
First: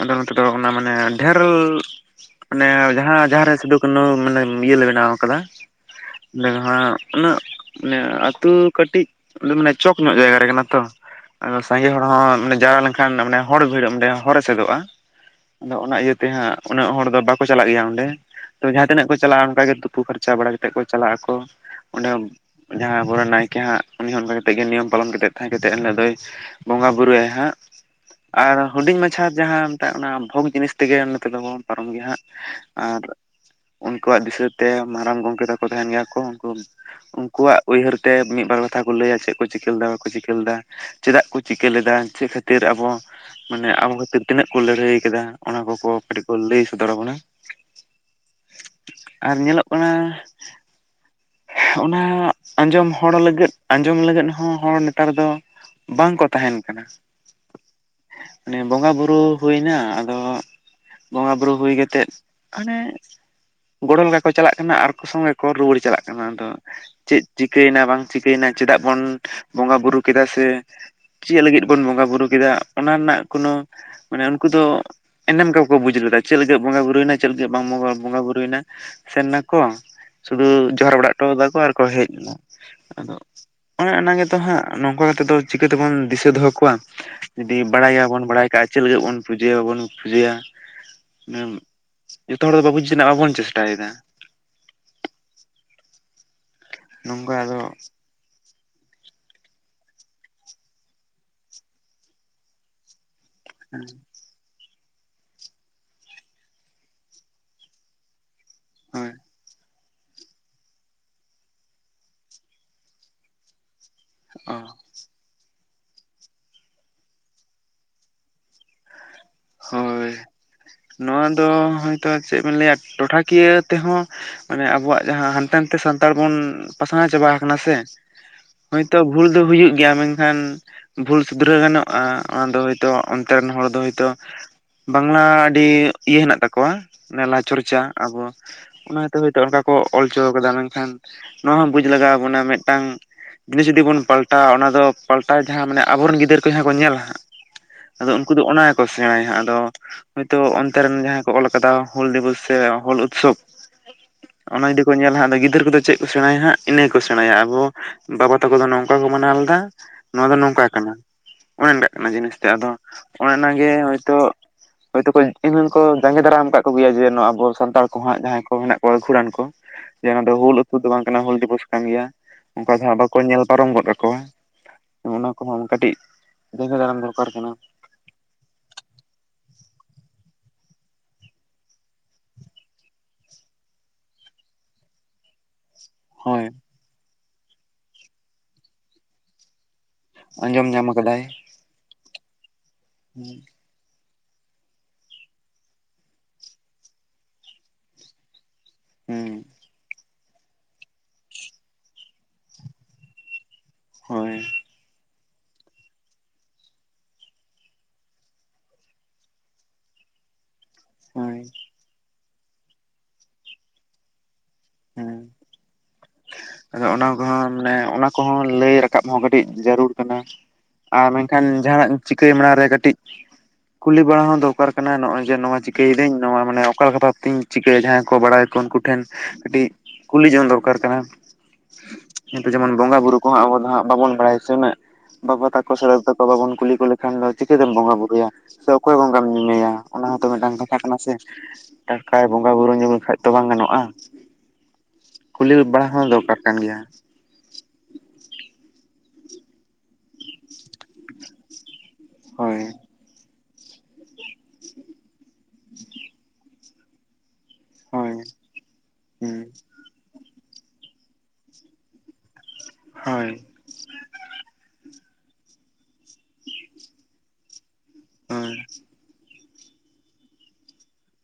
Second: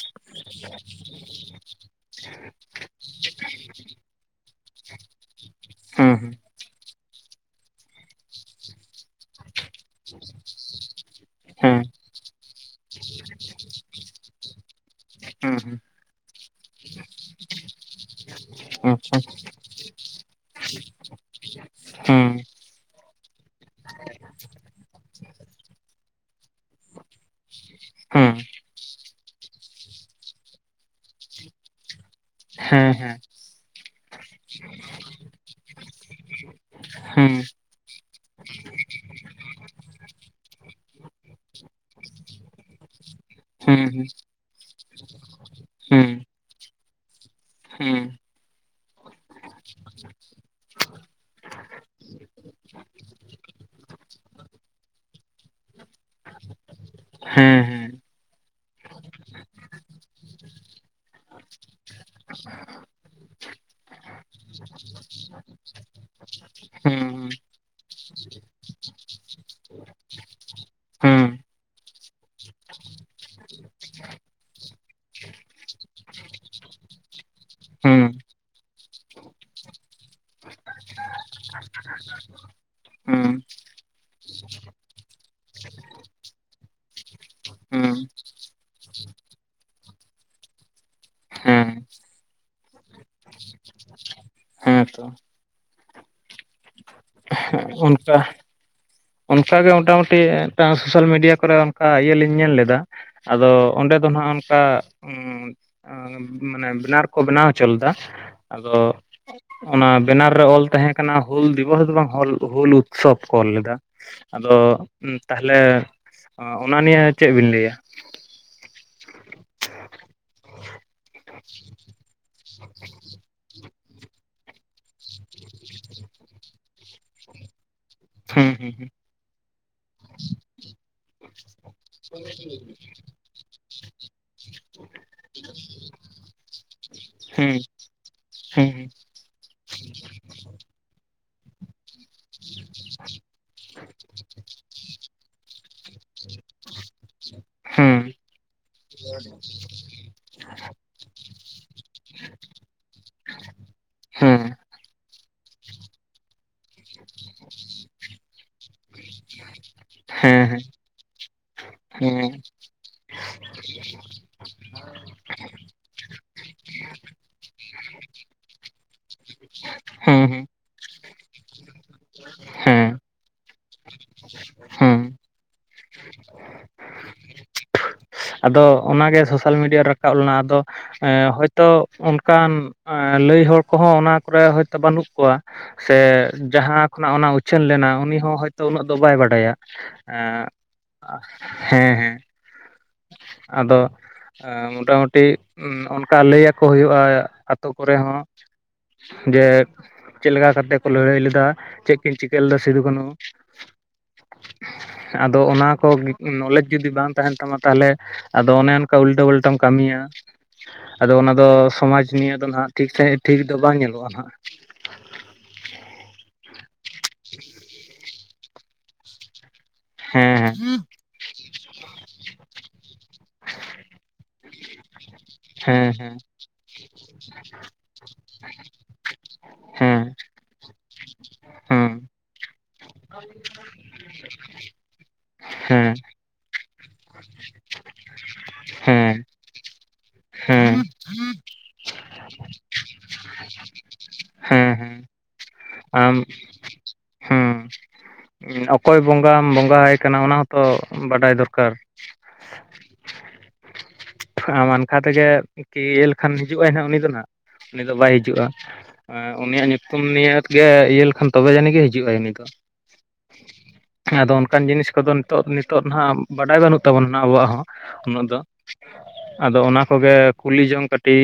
ᱟᱫᱚ ᱱᱚᱛᱮ ᱫᱚ ᱚᱱᱟ ᱢᱟᱱᱮ ᱰᱷᱮᱨᱞ ᱢᱟᱱᱮ ᱡᱟᱦᱟᱸ ᱡᱟᱦᱟᱸ ᱨᱮ ᱥᱤᱫᱩ ᱠᱟᱱᱩ ᱢᱟᱱᱮ ᱤᱭᱟᱹ ᱞᱮ ᱵᱮᱱᱟᱣ ᱠᱟᱫᱟ᱾ ᱦᱩᱸ ᱦᱩᱸ ᱚᱸᱰᱮ ᱦᱟᱜ ᱩᱱᱟᱹᱜ ᱢᱟᱱᱮ ᱟᱹᱛᱩ ᱠᱟᱹᱴᱤᱡ ᱢᱟᱱᱮ ᱪᱚᱠ ᱧᱚᱜ ᱡᱟᱭᱜᱟ ᱨᱮ ᱠᱟᱱᱟ᱾ ᱛᱚ ᱟᱫᱚ ᱦᱮᱸ ᱥᱟᱸᱜᱮ ᱦᱚᱲ ᱦᱚᱸ ᱡᱟᱣᱨᱟ ᱞᱮᱱᱠᱷᱟᱱᱮ ᱦᱚᱲ ᱵᱷᱤᱲ ᱚᱸᱰᱮ ᱦᱚᱨ ᱮᱥᱮᱫᱚᱜ-ᱟ᱾ ᱦᱩᱸ ᱦᱩᱸ ᱟᱫᱚ ᱚᱱᱟ ᱤᱭᱟᱹᱛᱮ ᱦᱟᱜ ᱩᱱᱟᱹᱜ ᱦᱚᱲ ᱫᱚ ᱵᱟᱠᱚ ᱪᱟᱞᱟᱜ ᱜᱮᱭᱟ ᱚᱸᱰᱮ᱾ ᱛᱚ ᱡᱟᱦᱟᱸ ᱛᱤᱱᱟᱹᱜ ᱠᱚ ᱟᱪᱪᱷᱟ ᱪᱟᱞᱟᱜ-ᱟ ᱚᱱᱠᱟᱜ ᱜᱮ ᱛᱩᱯᱩ ᱯᱷᱟᱨᱪᱟ ᱵᱟᱲᱟ ᱠᱟᱛᱮᱫ ᱠᱚ ᱪᱟᱞᱟᱜ ᱟᱠᱚ᱾ ᱦᱩᱸ, ᱡᱟᱦᱟᱸᱭ ᱟᱵᱚᱨᱮᱱ ᱱᱟᱭᱠᱮ ᱦᱟᱜ ᱩᱱᱤ ᱚᱱᱠᱟ ᱠᱟ ᱠᱟᱛᱮᱜ ᱜᱮ ᱱᱤᱭᱚᱢ ᱯᱟᱞᱚᱱ ᱠᱟ ᱠᱟᱛᱮ ᱛᱟᱦᱮᱸ ᱠᱟᱛᱮᱫ ᱮᱱᱦᱤᱞᱳᱜ ᱫᱚᱭ ᱵᱚᱸᱜᱟ ᱵᱩᱨᱩᱭᱟᱭ ᱦᱟᱜ, ᱦᱮᱸ ᱟᱨ ᱦᱩᱰᱤᱧ ᱢᱟᱪᱷᱟ ᱡᱟᱦᱟᱸ ᱢᱮᱛᱟᱜ ᱚᱱᱟ ᱵᱷᱳᱜᱽ ᱡᱤᱱᱤᱥ ᱛᱮᱜᱮ ᱱᱤᱛᱚᱜ ᱫᱚᱵᱚᱱ ᱯᱟᱨᱚᱢ ᱜᱮᱭᱟ ᱦᱟᱜ᱾ ᱦᱮᱸ ᱦᱮᱸ᱾ ᱩᱱᱠᱩᱣᱟᱜ ᱫᱤᱥᱟᱹ ᱛᱮ ᱢᱟᱨᱟᱝ ᱜᱚᱝᱠᱮ ᱛᱟᱠᱚ ᱛᱟᱦᱮᱱ ᱜᱮᱭᱟ ᱠᱚ ᱩᱱᱠᱩ ᱦᱮᱸ ᱩᱱᱠᱩᱣᱟᱜ ᱩᱭᱦᱟᱹᱨ ᱛᱮ ᱢᱤᱫ ᱵᱟᱨ ᱠᱟᱛᱷᱟ ᱠᱚ ᱞᱟᱹᱭᱟ ᱪᱮᱫ ᱠᱚ ᱪᱤᱠᱟᱹ ᱞᱮᱫᱟ᱾ ᱠᱚ ᱪᱤᱠᱟᱹ ᱞᱮᱫᱟ ᱪᱮᱫᱟᱜ ᱠᱚ ᱪᱤᱠᱟᱹ ᱞᱮᱫᱟ ᱪᱮᱫ ᱠᱷᱟᱹᱛᱤᱨ ᱟᱵᱚ ᱢᱟᱱᱮ ᱟᱵᱚ ᱦᱮᱸ ᱠᱷᱟᱹᱛᱤᱨ ᱛᱤᱱᱟᱹᱜ ᱠᱚ ᱞᱟᱹᱲᱦᱟᱹᱭ ᱠᱟᱫᱟ ᱚᱱᱟ ᱠᱚᱠᱚ ᱦᱮᱸ ᱠᱟᱹᱴᱤᱡ ᱠᱚ ᱞᱟᱹᱭ ᱥᱚᱫᱚᱨ ᱟᱵᱚᱱᱟ᱾ ᱦᱮᱸ ᱟᱨ ᱧᱮᱞᱚᱜ ᱠᱟᱱᱟ? ᱚᱱᱟ ᱟᱸᱡᱚᱢ ᱦᱚᱲ ᱞᱟᱹᱜᱤᱫ ᱟᱸᱡᱚᱢ ᱞᱟᱹᱜᱤᱫ ᱦᱚᱸ ᱦᱚᱲ ᱱᱮᱛᱟᱨ ᱫᱚ ᱵᱟᱝᱠᱚ ᱛᱟᱦᱮᱱ ᱠᱟᱱᱟ ᱦᱮᱸ ᱦᱮᱸ ᱢᱟᱱᱮ ᱵᱚᱸᱜᱟ ᱵᱩᱨᱩ ᱦᱩᱭᱱᱟ ᱟᱫᱚ ᱵᱚᱸᱜᱟ ᱵᱩᱨᱩ ᱦᱩᱭ ᱠᱟᱛᱮᱫ ᱚᱱᱮ ᱜᱚᱲᱚ ᱞᱮᱠᱟ ᱠᱚ ᱪᱟᱞᱟᱜ ᱠᱟᱱᱟ ᱟᱨ ᱠᱚ ᱥᱚᱸᱜᱮ ᱠᱚ ᱨᱩᱭᱟᱹᱲ ᱪᱟᱞᱟᱜ ᱠᱟᱱᱟ ᱟᱫᱚ ᱪᱮᱫ ᱪᱤᱠᱟᱹᱭᱮᱱᱟ ᱵᱟᱝ ᱪᱤᱠᱟᱹᱭᱮᱱᱟ ᱪᱮᱫᱟᱜ ᱵᱚᱱ ᱵᱚᱸᱜᱟ ᱵᱩᱨᱩ ᱠᱮᱫᱟ ᱥᱮ ᱦᱮᱸ ᱪᱮᱫ ᱞᱟᱹᱜᱤᱫ ᱵᱚᱱ ᱵᱚᱸᱜᱟ ᱵᱩᱨᱩ ᱠᱮᱫᱟ ᱚᱱᱟ ᱨᱮᱱᱟᱜ ᱠᱳᱱᱳ ᱢᱟᱱᱮ ᱩᱱᱠᱩ ᱫᱚ ᱮᱱᱮᱢ ᱜᱮ ᱵᱟᱠᱚ ᱵᱩᱡᱽ ᱞᱮᱫᱟ ᱪᱮᱫ ᱞᱟᱜᱤᱫ ᱵᱚᱸᱜᱟ ᱵᱩᱨᱩᱭᱮᱱᱟ ᱪᱮᱫ ᱞᱟᱹᱜᱤᱫ ᱵᱟᱢ ᱵᱚᱸᱜᱟ ᱵᱩᱨᱩᱭᱮᱱᱟ ᱥᱮᱱ ᱱᱟ ᱠᱚ ᱥᱩᱫᱩ ᱡᱚᱦᱟᱨ ᱵᱟᱲᱟ ᱦᱚᱴᱚᱭᱟ ᱫᱟᱠᱚ ᱟᱨ ᱠᱚ ᱦᱮᱡ ᱮᱱᱟ ᱟᱫᱚ ᱦᱮᱸ ᱚᱱᱮ ᱚᱱᱟᱱᱟᱜ ᱜᱮᱛᱚ ᱦᱟᱸᱜ ᱱᱚᱝᱠᱟ ᱠᱟᱛᱮ ᱫᱚ ᱪᱤᱠᱟᱹ ᱛᱮᱵᱚᱱ ᱫᱤᱥᱟᱹ ᱫᱚᱦᱚ ᱠᱚᱣᱟ᱾ ᱡᱩᱫᱤ ᱦᱮᱸ ᱦᱮᱸ ᱵᱟᱲᱟᱭ ᱜᱮ ᱵᱟᱲᱟᱭ ᱵᱟᱲᱟᱭ ᱠᱟᱜ-ᱟ ᱪᱮᱫ ᱞᱟᱜᱤᱫ ᱵᱚᱱ ᱯᱩᱡᱟᱹᱭᱟ ᱵᱟᱵᱚᱱ ᱯᱩᱡᱟᱹᱭᱟ ᱛᱚ ᱦᱮᱸ ᱡᱚᱛᱚ ᱦᱚᱲ ᱫᱚ [unintelligible] ᱵᱟᱵᱚᱱ ᱪᱮᱥᱴᱟᱭᱮᱫᱟ ᱦᱮᱸᱛᱚ ᱱᱚᱝᱠᱟ ᱟᱫᱚ ᱚᱱᱠᱟ ᱚᱱᱠᱟᱜ ᱜᱮ ᱢᱚᱴᱟᱢᱩᱴᱤ ᱢᱤᱫᱴᱟᱝ ᱥᱳᱥᱟᱞ ᱢᱤᱰᱤᱭᱟ ᱠᱚᱨᱮ ᱚᱱᱠᱟ ᱤᱭᱟᱹ ᱞᱤᱧ ᱧᱮᱞ ᱞᱮᱫᱟ᱾ ᱟᱫᱚ ᱚᱸᱰᱮ ᱫᱚ ᱱᱟᱦᱟᱸᱜ ᱚᱱᱠᱟ ᱢᱟᱱᱮ ᱵᱮᱱᱟᱨ ᱠᱚ ᱵᱮᱱᱟᱣ ᱦᱚᱪᱚ ᱞᱮᱫᱟ ᱟᱫᱚ ᱦᱳᱭ ᱚᱱᱟ ᱵᱮᱱᱟᱨ ᱨᱮ ᱚᱞ ᱛᱟᱦᱮᱸ ᱠᱟᱱᱟ ᱦᱩᱞ ᱫᱤᱵᱚᱥ ᱫᱚ ᱵᱟᱝ ᱦᱚᱞ ᱦᱩᱞ ᱩᱛᱥᱚᱵ ᱠᱚ ᱚᱞ ᱞᱮᱫᱟ ᱚ ᱟᱫᱚ ᱛᱟᱦᱚᱞᱮ ᱚᱱᱟ ᱱᱤᱭ ᱪᱮᱫ ᱵᱤᱱ ᱞᱟᱹᱭ ᱟ? [inaudible] ᱦᱳᱭ ᱱᱚᱣᱟ ᱫᱚ ᱦᱚᱭᱛᱳ ᱪᱮᱫ ᱵᱮᱱ ᱞᱟᱹᱭ ᱟ ᱴᱚᱴᱷᱟᱠᱤᱭᱟᱹ ᱛᱮᱦᱚᱸ ᱢᱟᱱᱮ ᱟᱵᱚᱣᱟᱜ ᱡᱟᱦᱟᱸ ᱦᱟᱱᱛᱮ ᱱᱟᱛᱮ ᱥᱟᱱᱛᱟᱲ ᱵᱚᱱ ᱯᱟᱥᱱᱟᱣ ᱪᱟᱵᱟ ᱠᱟᱱᱟ ᱥᱮ ᱦᱮᱸ ᱦᱮᱸ ᱦᱳᱭᱛᱚ ᱵᱷᱩᱞ ᱫᱚ ᱦᱩᱭᱩᱜ ᱜᱮᱭᱟ ᱢᱮᱱᱠᱷᱟᱱ ᱵᱷᱩᱞ ᱥᱩᱫᱷᱨᱟᱹᱣ ᱜᱟᱱᱚᱜ-ᱟ ᱚᱱᱟᱫᱚ ᱦᱳᱭᱛᱳ ᱚᱱᱛᱮ ᱨᱮᱱ ᱦᱚᱲ ᱫᱚ ᱦᱳᱭᱛᱚ ᱵᱟᱝᱞᱟ ᱟᱹᱰᱤ ᱤᱭᱟᱹ ᱦᱮᱱᱟᱜ ᱛᱟᱠᱚᱣᱟ ᱱᱮᱞᱟ ᱦᱮᱸ ᱪᱚᱨ ᱪᱟ ᱟᱵᱚ ᱦᱮᱸ ᱚᱱᱟ ᱦᱚᱛᱮ ᱦᱳᱭᱛᱚ ᱚᱱᱠᱟ ᱠᱚ ᱚᱞᱪᱚ ᱠᱟᱫᱟ ᱢᱮᱱᱠᱷᱟᱱ ᱱᱚᱣᱟ ᱦᱚᱸ ᱵᱩᱡᱽ ᱞᱟᱜᱟᱣ ᱟᱵᱚᱱᱟ ᱢᱤᱫᱴᱟᱝ ᱡᱤᱱᱤᱥ ᱡᱩᱫᱤ ᱵᱚᱱ ᱯᱟᱞᱴᱟᱣᱟ ᱚᱱᱟ ᱫᱚ ᱯᱟᱞᱴᱟᱣ ᱡᱟᱦᱟᱸ ᱢᱟᱱᱮ ᱟᱵᱚᱨᱮᱱ ᱜᱤᱫᱟᱹᱨ ᱠᱚ ᱡᱟᱦᱟᱸ ᱠᱚ ᱧᱮᱞᱟ ᱦᱟᱸᱜ ᱟᱫᱚ ᱦᱮᱸ ᱩᱱᱠᱩ ᱫᱚ ᱚᱱᱟ ᱜᱮᱠᱚ ᱥᱮᱬᱟᱭᱟ ᱦᱟᱸᱜ ᱟᱫᱚ ᱦᱚᱭᱛᱚ ᱚᱱᱛᱮ ᱨᱮᱱ ᱡᱟᱦᱟᱸᱭ ᱠᱚ ᱚᱞ ᱟᱠᱟᱫᱟ ᱦᱩᱞ ᱫᱤᱵᱚᱥ ᱥᱮ ᱦᱩᱞ ᱩᱛᱥᱚᱵᱽ ᱦᱮᱸ ᱚᱱᱟ ᱡᱩᱫᱤ ᱠᱚ ᱧᱮᱞᱟ ᱦᱟᱸᱜ ᱟᱫᱚ ᱜᱤᱫᱟᱹᱨ ᱠᱚᱫᱚ ᱪᱮᱫ? ᱠᱚ ᱥᱮᱬᱟᱭᱟ ᱦᱟᱸᱜ ᱤᱱᱟᱹ ᱠᱚ ᱥᱮᱸᱬᱟᱭᱟ ᱟᱵᱚ ᱵᱟᱵᱟ ᱛᱟᱠᱚ ᱫᱚ ᱱᱚᱝᱠᱟ ᱠᱚ ᱢᱟᱱᱟᱣ ᱞᱮᱫᱟ ᱱᱚᱣᱟ ᱫᱚ ᱦᱮᱸ ᱱᱚᱝᱠᱟ ᱠᱟᱱᱟ᱾ ᱚᱱᱮ ᱠᱟᱜ ᱠᱟᱱᱟ ᱡᱤᱱᱤᱥ ᱦᱮᱸ ᱛᱮ ᱟᱫᱚ ᱚᱱᱮ ᱚᱱᱟᱜᱮ ᱦᱳᱭᱛᱳ [unintelligible] ᱦᱳᱭᱛᱳ ᱠᱚ ᱤᱱ ᱠᱚ ᱡᱟᱸᱜᱮ ᱫᱟᱨᱟᱢ ᱠᱟᱫ ᱠᱚ ᱜᱮᱭᱟ ᱡᱮ ᱟᱵᱚ ᱥᱟᱱᱛᱟᱲ ᱠᱚ ᱦᱟᱸᱜ ᱡᱟᱦᱟᱸᱭ ᱠᱚ ᱢᱮᱱᱟᱜ ᱠᱚᱣᱟ ᱜᱩᱲᱟᱱ ᱠᱚ ᱡᱮ ᱱᱚᱣᱟ ᱫᱚ ᱦᱮᱸ ᱦᱩᱞ ᱫᱚ ᱵᱟᱝ ᱠᱟᱱᱟ ᱦᱩᱞ ᱫᱤᱵᱚᱥ ᱠᱟᱱ ᱜᱮᱭᱟ ᱚᱱᱠᱟ ᱫᱚ ᱦᱮᱸ ᱵᱟᱠᱚ ᱧᱮᱞ ᱯᱟᱨᱚᱢ ᱜᱚᱫ ᱠᱟᱠᱚᱣᱟ ᱦᱮᱸ ᱚᱱᱟ ᱠᱚᱦᱚᱸ ᱠᱟᱹᱴᱤᱡ ᱡᱟᱸᱜᱮ ᱫᱟᱨᱟᱢ ᱫᱚᱨᱠᱟᱨ ᱠᱟᱱᱟ᱾ ᱟᱫᱚ ᱚᱱᱟ ᱜᱮ ᱥᱳᱥᱟᱞ ᱢᱤᱰᱤᱭᱟ ᱨᱮ ᱨᱟᱠᱟᱵ ᱞᱮᱱᱟ ᱟᱫᱚ ᱦᱚᱭᱛᱚ ᱚᱱᱠᱟᱱ ᱞᱟᱹᱭ ᱦᱚᱲ ᱠᱚᱦᱚᱸ ᱚᱱᱟ ᱠᱚᱨᱮ ᱦᱚᱭᱛᱚ ᱵᱟᱹᱱᱩᱜ ᱠᱚᱣᱟ ᱥᱮ ᱦᱳᱭ ᱡᱟᱦᱟᱸ ᱠᱷᱚᱱᱟᱜ ᱚᱱᱟ ᱩᱪᱷᱟᱹᱱ ᱞᱮᱱᱟ ᱩᱱᱤ ᱦᱚᱸ ᱦᱳᱭᱛᱚ ᱩᱱᱟᱹᱜ ᱫᱚ ᱵᱟᱭ ᱵᱟᱰᱟᱭᱟ᱾ ᱟᱸᱡᱚᱢ ᱧᱟᱢ ᱟᱜᱻ ᱟᱠᱟᱫᱟᱭ ᱦᱮᱸ ᱦᱮᱸ [unintelligible] ᱟᱫᱚ ᱢᱚᱴᱟᱢᱩᱴᱤ ᱚᱱᱠᱟ ᱞᱟᱹᱭ ᱟᱠᱚ ᱦᱳᱭᱳᱜ-ᱟ ᱟᱛᱳ ᱠᱚᱨᱮ ᱦᱚᱸ ᱦᱩᱸ ᱡᱮ ᱪᱮᱫ ᱞᱮᱠᱟ ᱠᱟᱛᱮᱜ ᱞᱟᱹᱲᱦᱟᱹᱭ ᱞᱮᱫᱟ ᱪᱮᱫ ᱠᱤᱱ ᱪᱤᱠᱟᱹ ᱞᱮᱫᱟ ᱥᱤᱫᱩ ᱠᱟᱹᱱᱩ? ᱦᱳᱭ, ᱟᱫᱚ ᱚᱱᱟ ᱠᱚ ᱱᱚᱞᱮᱡᱽ ᱡᱩᱫᱤ ᱵᱟᱝ ᱛᱟᱦᱮᱱ ᱛᱟᱢᱟ ᱛᱟᱦᱚᱞᱮ ᱟᱫᱚ ᱚᱱᱮ ᱚᱱᱠᱟ ᱩᱞᱴᱟᱹ ᱯᱞᱴᱟᱢ ᱠᱟᱹᱢᱤᱭᱟ ᱟᱫᱚ ᱚᱱᱟ ᱦᱳᱭ ᱫᱚ ᱥᱚᱢᱟᱡ ᱱᱤᱭᱟᱹ ᱫᱚ ᱱᱟᱦᱟᱜ ᱴᱷᱤᱠ ᱥᱟᱸᱦᱤᱡ ᱴᱷᱤᱠ ᱫᱚ ᱵᱟᱝ ᱧᱮᱞᱚᱜᱼᱟ ᱱᱟᱦᱟᱜ᱾ ᱦᱩᱸ ᱚᱱᱟ ᱠᱚᱦᱚᱸ ᱢᱟᱱᱮ ᱚᱱᱟ ᱠᱚᱦᱚᱸ ᱞᱟᱹᱭ ᱨᱟᱠᱟ ᱨᱟᱠᱟᱵ ᱦᱚᱸ ᱠᱟᱹᱴᱤᱡ ᱡᱟᱹᱨᱩᱲ ᱠᱟᱱᱟ ᱦᱮᱸ ᱟᱨ ᱢᱮᱱ ᱠᱷᱟᱱ ᱡᱟᱦᱱᱟᱜ ᱪᱤᱠᱟᱹᱭ ᱢᱟᱲᱟᱝ ᱨᱮ ᱠᱟᱹᱴᱤᱡ ᱠᱩᱞᱤ ᱵᱟᱲᱟ ᱦᱚᱸ ᱫᱚᱨᱠᱟᱨ ᱠᱟᱱᱟ, ᱱᱚᱜᱼᱚᱭ ᱡᱮ ᱱᱚᱣᱟ ᱪᱤᱠᱟᱹᱭ ᱫᱟᱹᱤᱧ ᱦᱮᱸ ᱱᱚᱣᱟ ᱢᱟᱱᱮ ᱚᱠᱟᱞᱮᱠᱟ ᱵᱷᱟᱵᱽ ᱛᱮᱧ ᱪᱤᱠᱟᱹᱭᱟ ᱡᱟᱦᱟᱸᱭ ᱠᱚ ᱵᱟᱲᱟᱭᱟᱠᱚ ᱩᱱᱠᱩ ᱴᱷᱮᱱ ᱠᱟᱹᱴᱤᱡ ᱦᱮᱸ ᱠᱩᱞᱤ ᱡᱚᱝ ᱫᱚᱨᱠᱟᱨ ᱠᱟᱱᱟ᱾ ᱦᱮᱸ ᱱᱤᱛᱟᱹᱜ ᱡᱮᱢᱚᱱ ᱵᱚᱸᱜᱟ ᱵᱩᱨᱩ ᱠᱚᱦᱚᱸ ᱟᱵᱚ ᱫᱚ ᱦᱟᱸᱜ ᱵᱟᱵᱚᱱ ᱵᱟᱲᱟᱭᱟ ᱥᱮ ᱩᱱᱟᱹᱜ ᱵᱟᱵᱟ ᱛᱟᱠᱚ ᱥᱮ ᱦᱮᱸ ᱵᱟᱵᱚᱱ ᱠᱩᱞᱤ ᱠᱚ ᱞᱮᱠᱷᱟᱱ ᱫᱚ ᱪᱤᱠᱟᱹᱛᱮᱢ ᱵᱚᱸᱜᱟ ᱵᱩᱨᱩᱭᱟ? ᱥᱮ ᱚᱠᱚᱭ ᱵᱚᱸᱜᱟᱢ ᱦᱮᱸ ᱧᱩᱢᱮᱭᱟ ᱚᱱᱟ ᱦᱚᱸᱛᱚ ᱦᱮᱸ ᱢᱤᱫᱴᱟᱝ ᱠᱟᱛᱷᱟ ᱦᱮᱸ ᱠᱟᱱᱟ ᱥᱮ᱾ ᱴᱟᱠᱟᱭ ᱵᱚᱸᱜᱟ ᱵᱩᱨᱩ ᱧᱩᱢ ᱞᱮᱠᱷᱟᱱ ᱛᱚ ᱵᱟᱝ ᱜᱟᱱᱚᱜᱼᱟ᱾ ᱦᱮᱸ ᱦᱮᱸ, ᱠᱩᱞᱤ ᱵᱟᱲᱟ ᱦᱚᱸ ᱫᱚᱨᱠᱟᱨ ᱠᱟᱱ ᱜᱮᱭᱟ᱾ ᱦᱩᱸ, ᱚᱠᱚᱭ ᱵᱚᱸᱜᱟᱢ ᱵᱚᱸᱜᱟᱭ ᱠᱟᱱᱟ ᱚᱱᱟ ᱦᱚᱸᱛᱚ ᱵᱟᱰᱟᱭ ᱫᱚᱨᱠᱟᱨ᱾ ᱦᱳᱭ ᱟᱢ ᱚᱱᱠᱟ ᱛᱮᱜᱮ ᱠᱤ ᱤᱭᱟᱹ ᱞᱮᱠᱷᱟᱱ ᱦᱤᱡᱩᱜᱼᱟᱭ ᱦᱟᱸᱜ ᱩᱱᱤ ᱫᱚ ᱱᱟᱜ᱾ ᱩᱱᱤ ᱫᱚ ᱵᱟᱭ ᱦᱳᱭ ᱦᱤᱡᱩᱜᱼᱟ ᱦᱩᱸ ᱩᱱᱤᱭᱟᱜ ᱧᱩᱛᱩᱢ ᱱᱤᱭᱟᱹ ᱜᱮ ᱤᱭᱟᱹ ᱞᱮᱠᱷᱟᱱ ᱛᱚᱵᱮ ᱡᱟᱹᱱᱤᱜ ᱜᱮ ᱦᱤᱡᱩᱜᱼᱟᱭ ᱩᱱᱤ ᱫᱚ᱾ ᱦᱚᱭ, ᱟᱫᱚ ᱚᱱᱠᱟᱱ ᱡᱤᱱᱤᱥ ᱠᱚᱫᱚ ᱱᱤᱛᱚᱜ ᱱᱤᱛᱚᱜ ᱦᱟᱸᱜ ᱵᱟᱰᱟᱭ ᱵᱟᱹᱱᱩᱜ ᱛᱟᱵᱚᱱᱟ ᱟᱵᱚᱣᱟᱜ ᱦᱚᱸ᱾ ᱩᱱᱟᱹᱜ ᱫᱚ᱾ ᱦᱳᱭ ᱟᱫᱚ ᱚᱱᱟ ᱠᱚ ᱜᱮ ᱠᱩᱞᱤ ᱡᱚᱝ ᱠᱟᱹᱴᱤᱡ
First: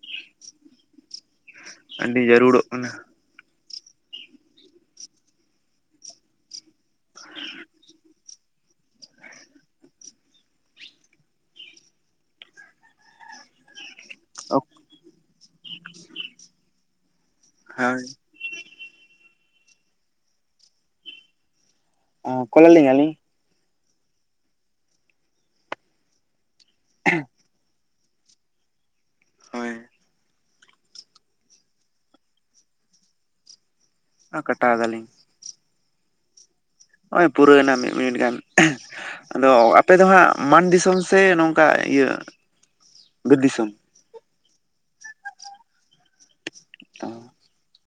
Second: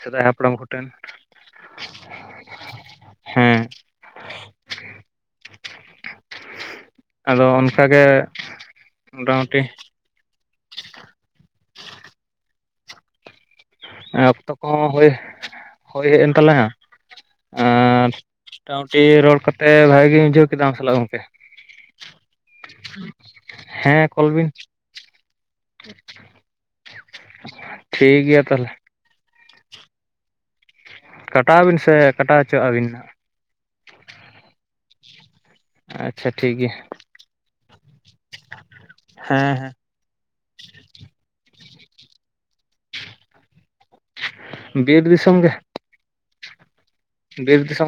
ᱥᱮᱫᱟᱭ ᱦᱟᱯᱲᱟᱢ ᱠᱚᱴᱷᱮᱱ, ᱟᱹᱰᱤ ᱡᱟᱹᱨᱩᱲᱚᱜ ᱠᱟᱱᱟ᱾ ᱦᱮᱸ᱾ ᱟᱫᱚ ᱚᱱᱠᱟᱜᱮ ᱢᱚᱴᱟᱢᱩᱴᱤ ᱚᱠᱛᱚ ᱠᱚᱦᱚᱸ ᱦᱳᱭ ᱦᱳᱭ ᱦᱮᱡ ᱮᱱ ᱛᱟᱞᱟᱝᱟ᱾ ᱟᱨ ᱦᱳᱭ ᱢᱚᱴᱟᱢᱩᱴᱤ ᱨᱚᱲ ᱠᱟᱛᱮ ᱵᱷᱟᱜᱤ ᱜᱮᱧ ᱵᱩᱡᱷᱟᱹᱣ ᱠᱮᱫᱟ ᱟᱢ ᱥᱟᱞᱟᱜ ᱜᱚᱝᱠᱮ ᱾ ᱚ, ᱠᱚᱞᱟᱞᱤᱧ ᱟᱹᱞᱤᱧ? ᱦᱮᱸ, ᱠᱚᱞ ᱵᱤᱱ ᱾ [unintelligible] ᱴᱷᱤᱠ ᱜᱮᱭᱟ ᱛᱟᱦᱚᱞᱮ ᱾ ᱦᱚᱭ ᱾ ᱠᱟᱴᱟᱣ ᱟᱵᱤᱱ ᱥᱮ ᱠᱟᱴᱟᱣ ᱦᱚᱪᱚᱣᱟᱜ ᱟᱹᱵᱤᱱ ᱱᱟᱜ? ᱠᱟᱴᱟᱣ ᱫᱟᱹᱞᱤᱧ᱾ ᱟᱪᱪᱷᱟ, ᱴᱷᱤᱠ ᱜᱮᱭᱟ ᱾ ᱱᱚᱜᱼᱚᱭ ᱯᱩᱨᱟᱹᱣᱱᱟ ᱢᱤᱫ ᱢᱤᱱᱤᱴ ᱜᱟᱱ ᱾ ᱟᱫᱚ ᱦᱮᱸ ᱦᱮᱸ ᱟᱯᱮ ᱫᱚ ᱦᱟᱸᱜ ᱢᱟᱱ ᱫᱤᱥᱚᱢ ᱥᱮ ᱱᱚᱝᱠᱟ ᱤᱭᱟᱹ ᱵᱤᱨ ᱫᱤᱥᱚᱢ? ᱵᱤᱨ ᱫᱤᱥᱚᱢ ᱜᱮ ᱾ ᱚ ᱾ ᱵᱤᱨ ᱫᱤᱥᱚᱢ